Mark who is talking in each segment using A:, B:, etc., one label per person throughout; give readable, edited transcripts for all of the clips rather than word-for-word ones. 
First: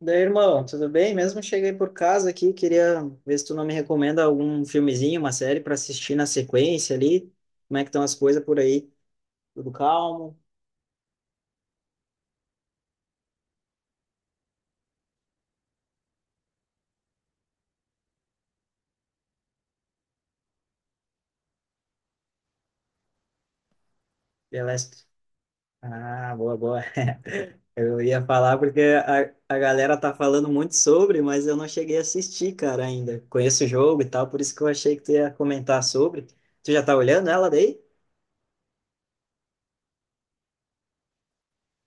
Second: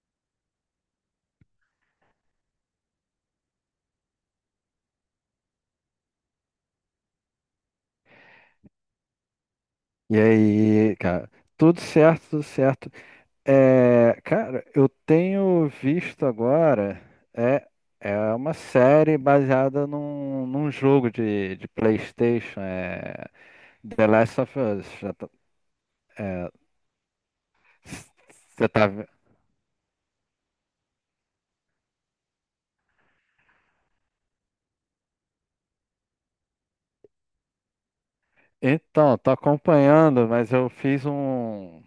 A: Daí, irmão, tudo bem? Mesmo cheguei por casa aqui, queria ver se tu não me recomenda algum filmezinho, uma série para assistir na sequência ali. Como é que estão as coisas por aí? Tudo
B: E
A: calmo?
B: aí, cara? Tudo certo, tudo certo. Cara, eu tenho visto agora é, é uma série baseada num jogo de PlayStation, The Last of Us.
A: Beleza.
B: Já tá-
A: Ah,
B: é,
A: boa, boa. Eu ia falar
B: você
A: porque
B: tá, ve-
A: a galera tá falando muito sobre, mas eu não cheguei a assistir, cara, ainda. Conheço o jogo e tal, por isso que eu achei que tu ia comentar sobre. Tu já tá olhando ela daí?
B: Então, tô acompanhando, mas eu fiz um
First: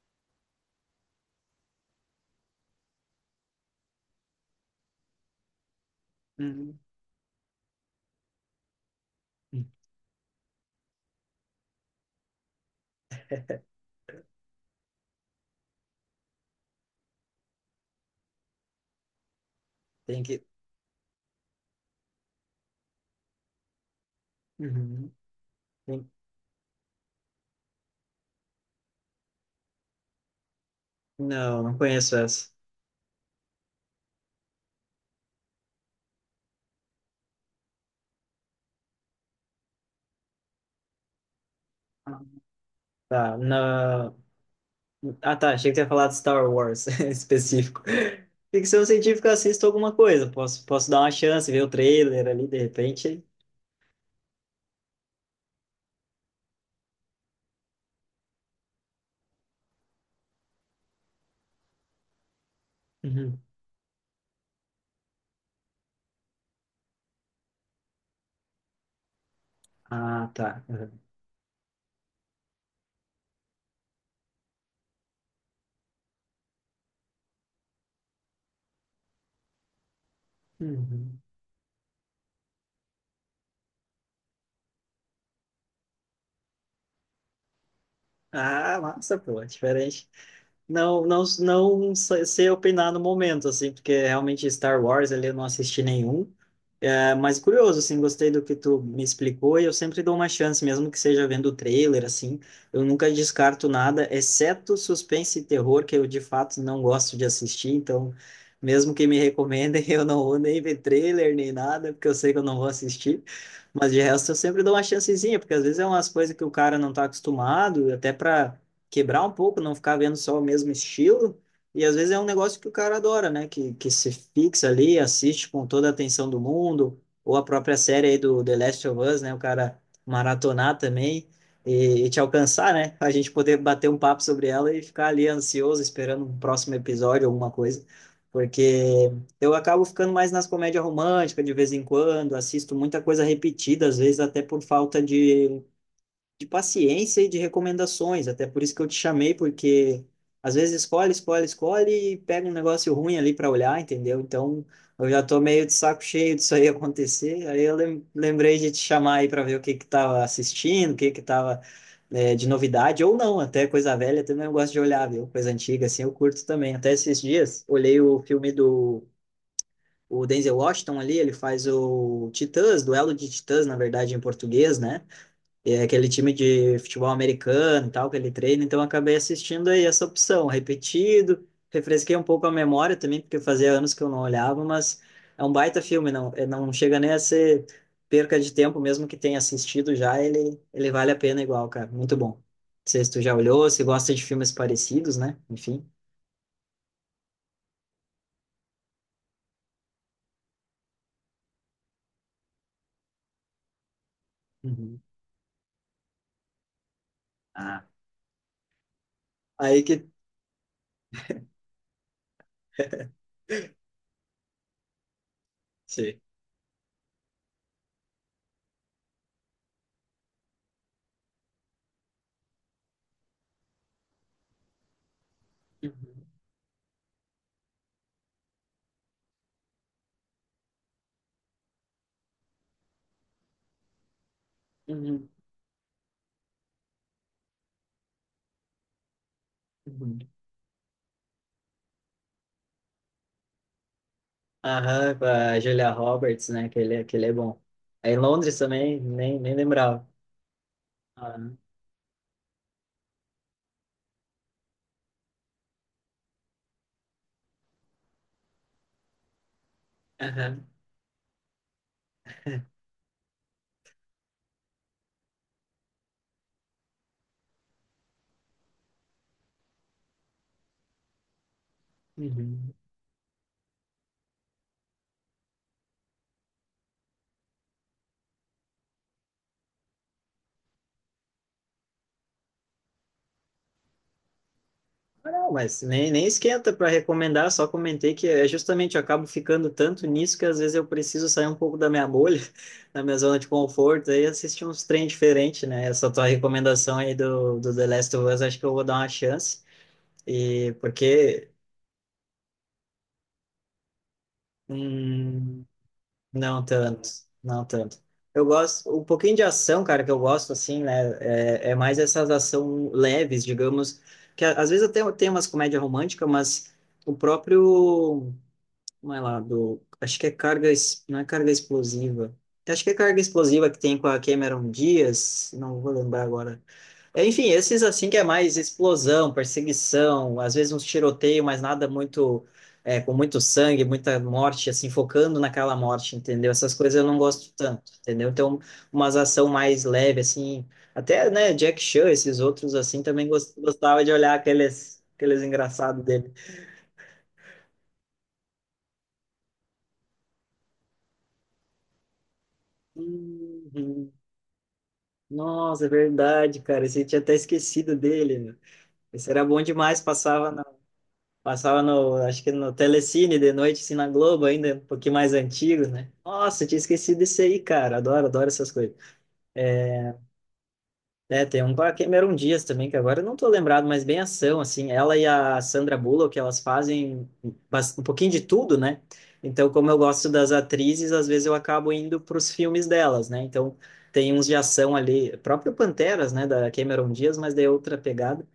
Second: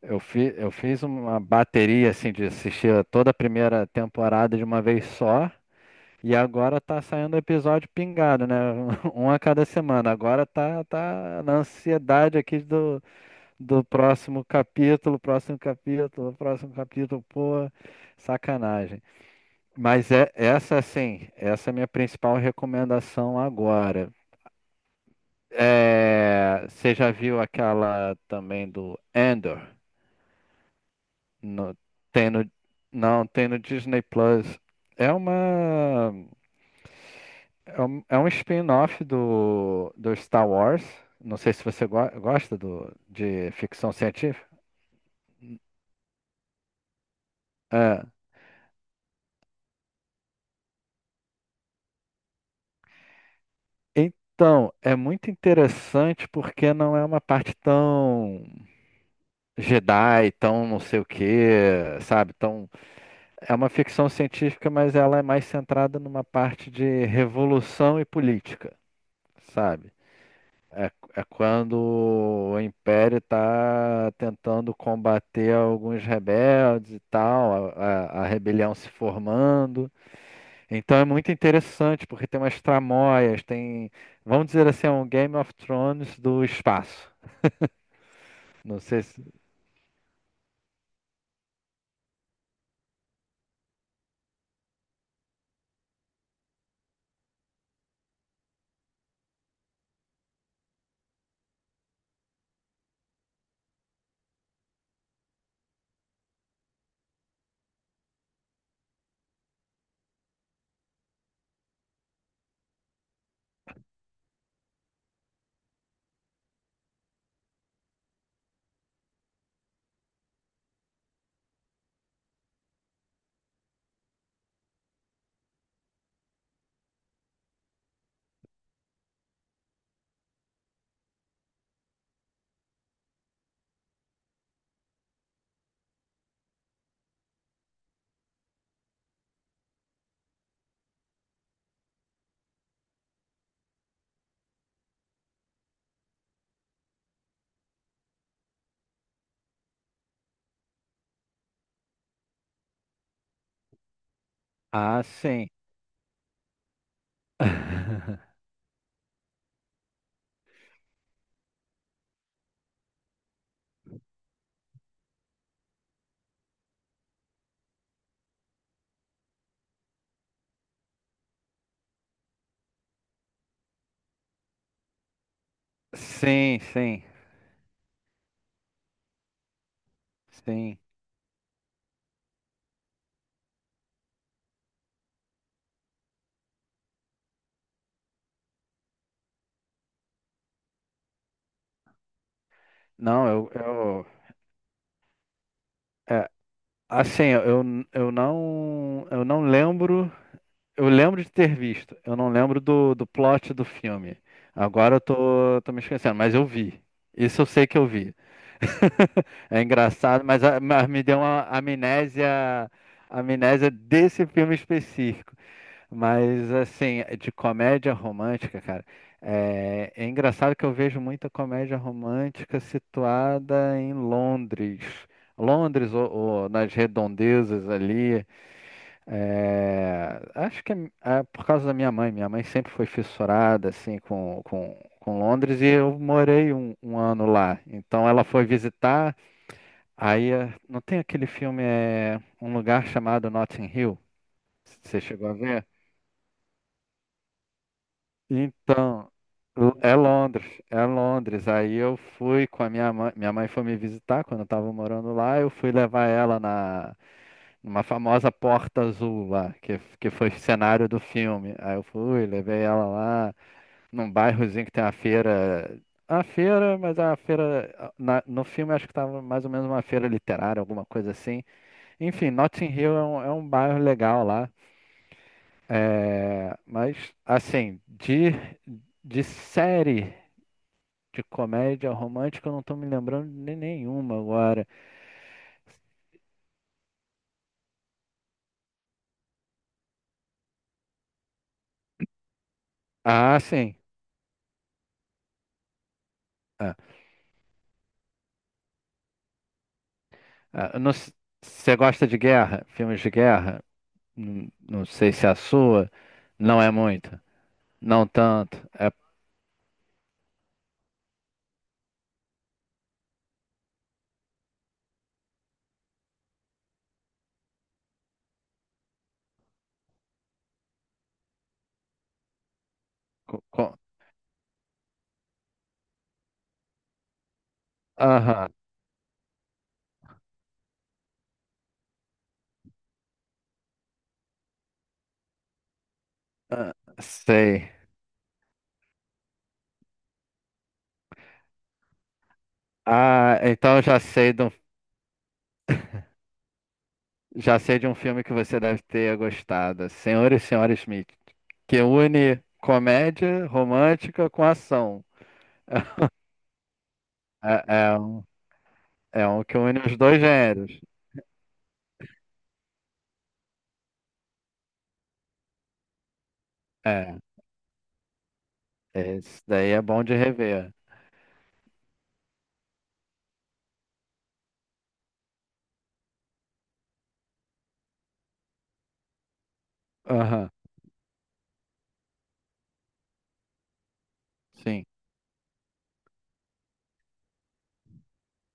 B: eu, fi, eu fiz uma bateria assim de assistir a toda a primeira temporada de uma vez só. E
A: Uhum.
B: agora tá saindo episódio pingado, né? Um a cada semana. Agora tá na ansiedade aqui do próximo capítulo, próximo capítulo, próximo capítulo. Pô, sacanagem. Mas
A: Tem que.
B: essa é a minha principal recomendação agora.
A: Uhum. Tem-
B: É, você já viu aquela também do Andor?
A: Não,
B: No,
A: não conheço
B: tem
A: essa.
B: no, não, Tem no Disney Plus. É uma. É é um spin-off do Star Wars. Não sei se você gosta
A: Tá,
B: de ficção
A: não.
B: científica.
A: Ah, tá. Achei que você ia falar de Star Wars específico.
B: É.
A: Ficção científica, eu assisto alguma coisa. Posso dar uma chance, ver o trailer ali, de repente.
B: Então, é muito interessante porque não é uma parte tão Jedi, tão não sei o quê, sabe?
A: Uhum.
B: É uma ficção científica, mas ela é mais centrada numa parte de revolução e política, sabe?
A: Ah, tá. Uhum.
B: É quando o Império está tentando combater alguns rebeldes e tal, a rebelião se formando. Então é
A: Uhum.
B: muito interessante, porque tem umas tramóias, vamos dizer assim, é um Game of Thrones do espaço. Não
A: Ah,
B: sei
A: massa,
B: se...
A: pô, é diferente. Não, não, não sei opinar no momento, assim, porque realmente Star Wars ali eu não assisti nenhum. É, mas curioso, assim, gostei do que tu me explicou e eu sempre dou uma chance, mesmo que seja vendo o trailer, assim, eu nunca descarto nada, exceto suspense e terror, que eu de fato não gosto de assistir, então, mesmo que me recomendem, eu não vou nem ver trailer nem nada, porque eu sei que eu não vou assistir, mas de resto eu sempre dou uma chancezinha, porque às vezes é umas coisas que o cara não tá acostumado, até para quebrar um pouco, não ficar vendo só o mesmo estilo, e às vezes é um negócio que o cara adora, né? Que se fixa ali, assiste com toda a atenção do mundo, ou a própria série aí do The Last of Us, né? O cara maratonar também e te alcançar, né? A gente poder bater um papo sobre ela e ficar ali ansioso, esperando um próximo episódio, alguma coisa. Porque eu acabo ficando mais nas comédias românticas de vez em quando, assisto muita coisa repetida, às vezes até por falta de paciência e de recomendações. Até por isso que eu te chamei, porque às vezes escolhe, escolhe, escolhe e pega um negócio ruim ali para olhar, entendeu? Então
B: Ah,
A: eu já tô
B: sim.
A: meio de saco cheio disso aí acontecer. Aí eu lem- lembrei de te chamar aí para ver o que que tava assistindo, o que que tava de novidade, ou não, até coisa velha também eu gosto de olhar, viu? Coisa antiga, assim, eu curto também. Até esses dias, olhei o filme do o Denzel Washington ali, ele faz o Titãs, Duelo de Titãs, na verdade, em português, né? E é aquele time
B: Sim,
A: de
B: sim,
A: futebol americano e tal que ele treina, então eu acabei assistindo aí essa opção,
B: sim.
A: repetido, refresquei um pouco a memória também, porque fazia anos que eu não olhava, mas é um baita filme, não, não chega nem a ser perca de tempo, mesmo que tenha assistido já, ele vale a pena igual, cara, muito bom. Não sei se tu
B: Não,
A: já olhou, se
B: eu
A: gosta de filmes parecidos, né? Enfim.
B: é, assim, eu não lembro. Eu lembro de ter visto, eu não lembro do plot do filme. Agora
A: Uhum.
B: eu tô me esquecendo, mas eu vi. Isso eu sei que
A: Ah,
B: eu vi. É
A: aí que...
B: engraçado, mas me deu uma amnésia, amnésia desse filme específico.
A: Sim.
B: Mas assim, de comédia romântica, cara, é engraçado que eu vejo muita comédia romântica situada em Londres. Londres
A: Uhum.
B: ou nas redondezas ali. É, acho que é, é por causa da minha mãe. Minha mãe sempre foi fissurada assim com
A: Uhum.
B: Londres e eu morei um ano lá. Então ela foi visitar.
A: Uhum.
B: Não tem aquele filme, é um lugar chamado Notting Hill. Você
A: Aham, com
B: chegou a
A: a
B: ver?
A: Julia Roberts, né? Que ele é bom. Aí em Londres também,
B: Então,
A: nem
B: É
A: lembrava.
B: Londres, é
A: Ah,
B: Londres. Aí eu fui com a minha mãe foi me visitar quando eu tava morando lá, eu fui levar ela na numa famosa porta azul lá, que foi
A: aham,
B: cenário do filme. Aí eu fui, levei ela lá num bairrozinho que tem uma feira, a feira, mas a feira no filme acho que tava mais ou menos uma feira literária, alguma coisa assim. Enfim, Notting
A: uhum.
B: Hill é é um bairro legal lá. É, mas, assim, de série de comédia romântica, eu não estou me lembrando de nenhuma agora.
A: Ah, não, mas nem esquenta para recomendar, só comentei que é justamente eu acabo ficando tanto nisso que às vezes eu preciso sair um pouco da minha bolha, da minha zona
B: Ah,
A: de
B: sim.
A: conforto, e assistir uns trem diferentes, né? Essa tua
B: Ah,
A: recomendação aí do The Last of Us, acho que eu vou dar uma chance, e
B: ah, não s-
A: porque.
B: Você gosta de guerra? Filmes de guerra? Não sei se é a
A: hum,
B: sua. Não
A: Não
B: é
A: tanto,
B: muito.
A: não tanto.
B: Não
A: Eu
B: tanto.
A: gosto,
B: É.
A: um pouquinho de ação, cara, que eu gosto, assim, né? É mais essas ação leves, digamos, que às vezes até tem umas comédia romântica, mas o próprio, como é lá, do, acho que é carga, não é carga explosiva. Acho que é carga
B: co-
A: explosiva que
B: co-
A: tem com a Cameron Diaz, não vou lembrar agora. Enfim, esses assim que é
B: Aham.
A: mais explosão, perseguição, às vezes uns tiroteio, mas nada muito com muito sangue, muita morte, assim, focando naquela morte, entendeu? Essas
B: Ah,
A: coisas eu não gosto
B: sei.
A: tanto, entendeu? Então, umas ação mais leve, assim, até, né, Jack Chan, esses outros, assim, também
B: Ah,
A: gos-
B: então eu já
A: gostava de
B: sei
A: olhar
B: de um.
A: aqueles, engraçados dele.
B: Já sei de um filme que você deve ter gostado, Senhor e Senhora Smith, que une comédia
A: Uhum.
B: romântica com ação.
A: Nossa, é verdade, cara, esse eu tinha até
B: É,
A: esquecido
B: é um,
A: dele, meu.
B: é
A: Esse
B: um
A: era
B: que
A: bom
B: une os
A: demais,
B: dois
A: passava
B: gêneros.
A: Passava no, acho que no Telecine de noite, assim, na Globo ainda, um pouquinho mais antigo, né? Nossa, tinha
B: É,
A: esquecido desse aí, cara. Adoro, adoro essas coisas.
B: esse daí é bom de rever.
A: É, tem um com a Cameron Diaz também, que agora eu não tô lembrado, mas bem ação, assim. Ela e a Sandra Bullock, elas fazem um pouquinho de tudo, né? Então, como eu gosto
B: Aham,
A: das atrizes, às vezes eu acabo indo pros filmes delas, né? Então, tem uns de
B: sim.
A: ação ali, próprio Panteras, né, da Cameron Diaz, mas de outra pegada.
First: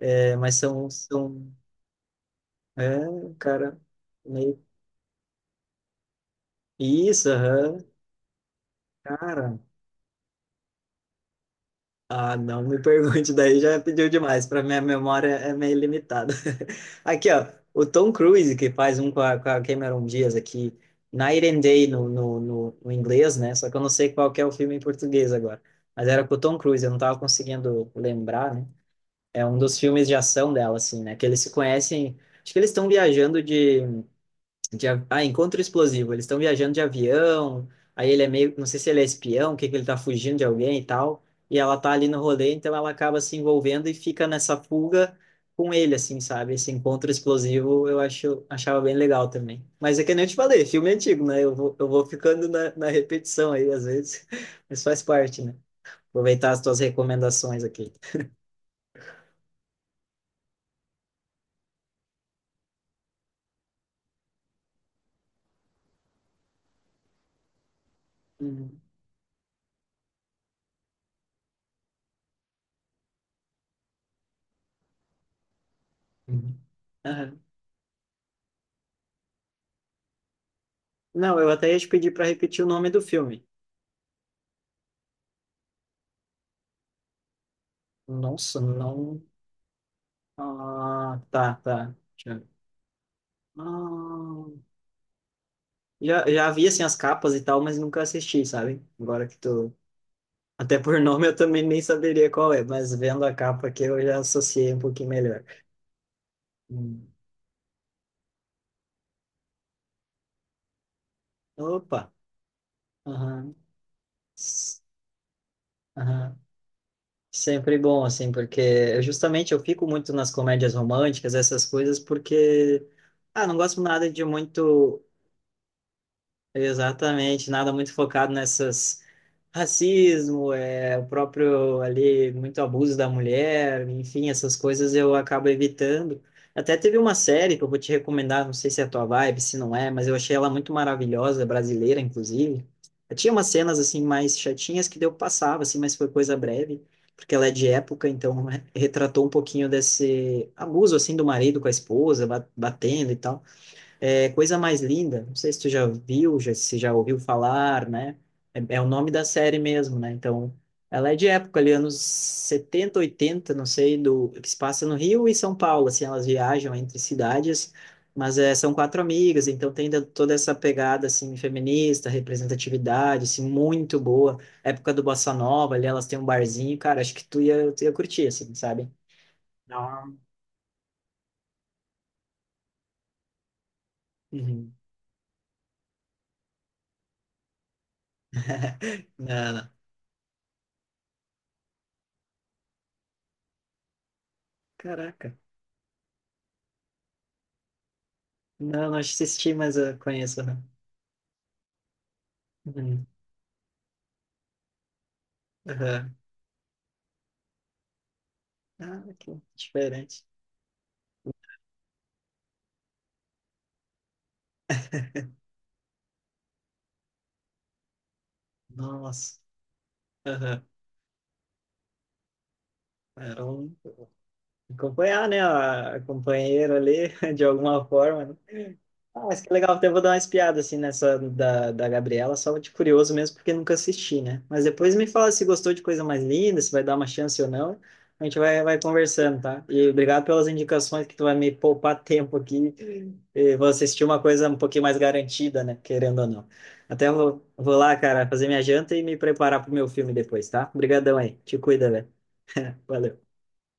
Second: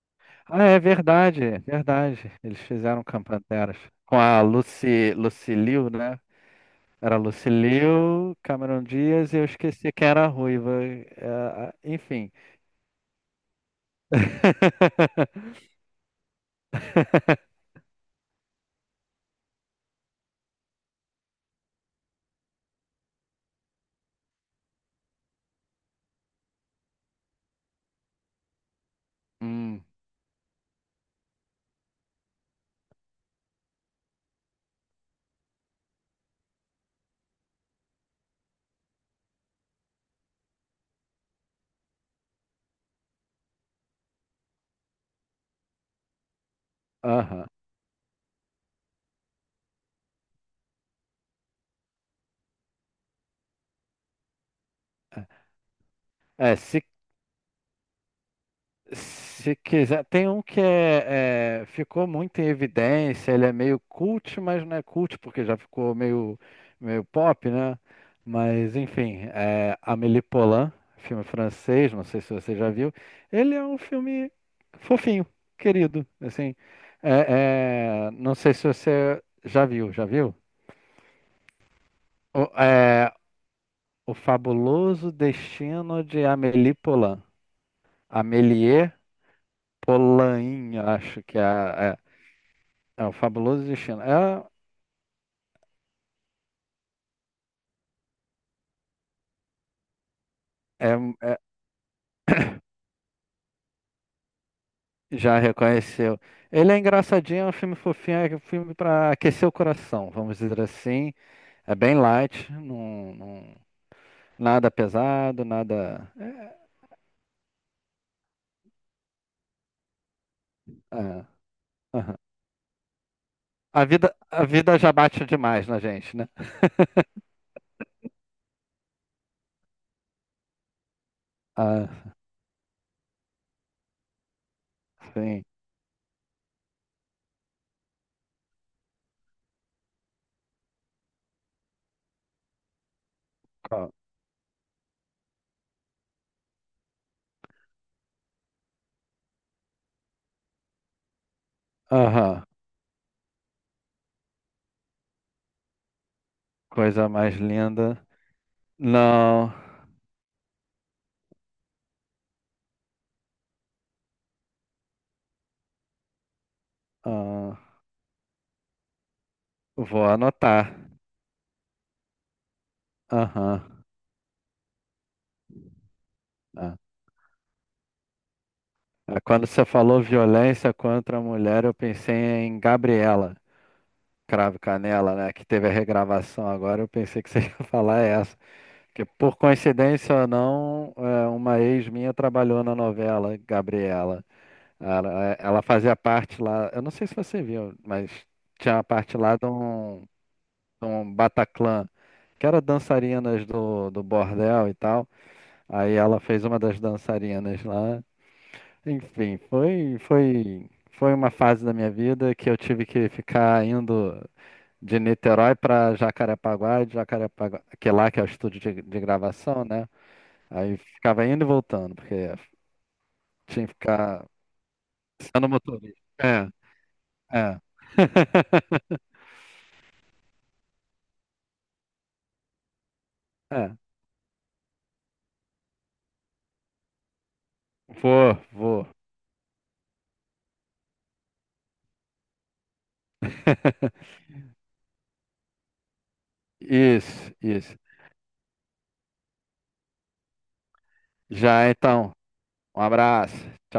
A: É, mas
B: Ah, é
A: são,
B: verdade,
A: são,
B: é verdade. Eles
A: é,
B: fizeram com a Panteras.
A: cara,
B: Com a
A: meio...
B: Lucy, Lucy Liu, né? Era
A: Isso,
B: Lucy
A: aham.
B: Liu, Cameron Diaz e eu
A: Cara,
B: esqueci quem era a ruiva. Enfim.
A: ah, não me pergunte, daí já pediu demais, para minha memória é meio limitada. Aqui, ó, o Tom Cruise, que faz um com a Cameron Diaz aqui, Night and Day no inglês, né? Só que eu não sei qual que é o filme em português agora. Mas era com o Tom Cruise, eu não tava conseguindo lembrar, né? É um dos
B: Hum,
A: filmes de ação dela, assim, né? Que eles se conhecem, acho que eles estão viajando encontro explosivo. Eles estão viajando de avião, aí ele é meio, não sei se ele é espião, o que que ele tá fugindo de alguém e tal, e ela tá ali no rolê, então ela acaba se envolvendo e fica nessa fuga com ele, assim, sabe? Esse encontro
B: aham.
A: explosivo eu acho, achava bem legal também. Mas é que nem eu te falei, filme antigo, né? Eu vou ficando na repetição aí, às vezes, mas faz parte, né? Aproveitar
B: É,
A: as tuas
B: se,
A: recomendações aqui.
B: se quiser. Tem um que ficou muito em evidência, ele é meio cult, mas não é cult, porque já ficou meio, meio pop, né? Mas,
A: Uhum.
B: enfim, é Amélie Poulain, filme francês, não sei se você já viu. Ele é um filme fofinho, querido, assim.
A: Uhum. Aham.
B: Não sei se você já viu, já viu?
A: Não, eu até ia te pedir para
B: O,
A: repetir o nome do
B: é,
A: filme.
B: O Fabuloso Destino de Amélie Poulain.
A: Nossa,
B: Amélie
A: não.
B: Polain,
A: Ah,
B: acho que é,
A: tá, tá.
B: é, é o Fabuloso Destino.
A: Ah, já vi assim as capas e tal, mas nunca assisti, sabe? Agora que tu. Até
B: É,
A: por nome eu
B: é-
A: também nem saberia qual é, mas vendo a capa aqui eu já associei um pouquinho
B: Já
A: melhor.
B: reconheceu. Ele é
A: Hum.
B: engraçadinho, é um filme fofinho, é um filme para aquecer o coração, vamos dizer assim. É bem
A: Opa!
B: light,
A: Aham.
B: nada
A: S-
B: pesado, nada.
A: Aham. Sempre bom, assim, porque justamente eu fico muito nas comédias
B: é, é,
A: românticas, essas coisas,
B: aham.
A: porque. Ah, não gosto nada de
B: A vida já
A: muito.
B: bate demais na gente, né?
A: Exatamente, nada muito focado nessas racismo, é o próprio
B: Ah,
A: ali muito abuso da mulher, enfim, essas coisas eu
B: sim.
A: acabo evitando. Até teve uma série que eu vou te recomendar, não sei se é a tua vibe, se não é, mas eu achei ela muito maravilhosa, brasileira inclusive. Tinha umas cenas
B: Qual?
A: assim mais chatinhas que deu passava assim, mas foi coisa breve, porque ela é de época, então retratou um pouquinho desse abuso assim do marido com a esposa,
B: Aham.
A: batendo e tal. É Coisa Mais Linda, não sei se tu já viu, já, se já
B: Coisa
A: ouviu
B: mais
A: falar,
B: linda.
A: né? É o nome da
B: Não.
A: série mesmo, né? Então, ela é de época ali, anos 70, 80 não sei, do que se passa no Rio e São Paulo, assim, elas viajam entre cidades,
B: Ah,
A: mas são quatro amigas, então tem
B: vou
A: toda essa
B: anotar.
A: pegada, assim, feminista, representatividade, assim,
B: Aham.
A: muito boa. Época do Bossa Nova, ali elas têm um
B: É.
A: barzinho, cara, acho que tu ia curtir, assim, sabe?
B: É, quando você falou
A: Não,
B: violência contra a mulher, eu pensei em Gabriela Cravo e
A: uhum.
B: Canela, né? Que teve a regravação agora. Eu pensei que você ia falar essa. Porque, por
A: Ah,
B: coincidência ou não, uma ex minha trabalhou na novela Gabriela.
A: caraca.
B: Ela fazia parte lá. Eu não sei se você viu, mas tinha uma
A: Não, não
B: parte lá de
A: assisti, mas eu conheço. Aham.
B: de um Bataclan, que era
A: Uhum.
B: dançarinas do bordel e tal. Aí
A: Aham.
B: ela fez uma das dançarinas lá.
A: Ah,
B: Enfim,
A: que diferente.
B: foi uma fase da minha vida que eu tive que ficar indo de Niterói para Jacarepaguá, e de Jacarepaguá, que lá que é o estúdio de
A: Nossa.
B: gravação, né?
A: Aham.
B: Aí ficava indo e voltando, porque
A: Era
B: tinha
A: um...
B: que ficar
A: Acompanhar, né?
B: sendo
A: A
B: motorista. É,
A: companheira ali, de
B: é.
A: alguma forma, né? Ah, mas que legal, até vou dar uma espiada assim nessa da Gabriela, só de curioso mesmo, porque nunca
B: É,
A: assisti, né? Mas depois me fala se gostou de Coisa Mais Linda, se vai dar uma chance ou não. A gente vai
B: vou.
A: conversando, tá? E obrigado pelas indicações que tu vai me poupar tempo aqui. E vou assistir uma coisa um pouquinho mais garantida, né? Querendo ou não. Até vou
B: Isso.
A: lá, cara, fazer minha janta e me preparar pro meu filme depois, tá? Obrigadão aí. Te
B: Já
A: cuida, velho.
B: então, um
A: Valeu.
B: abraço. Tchau.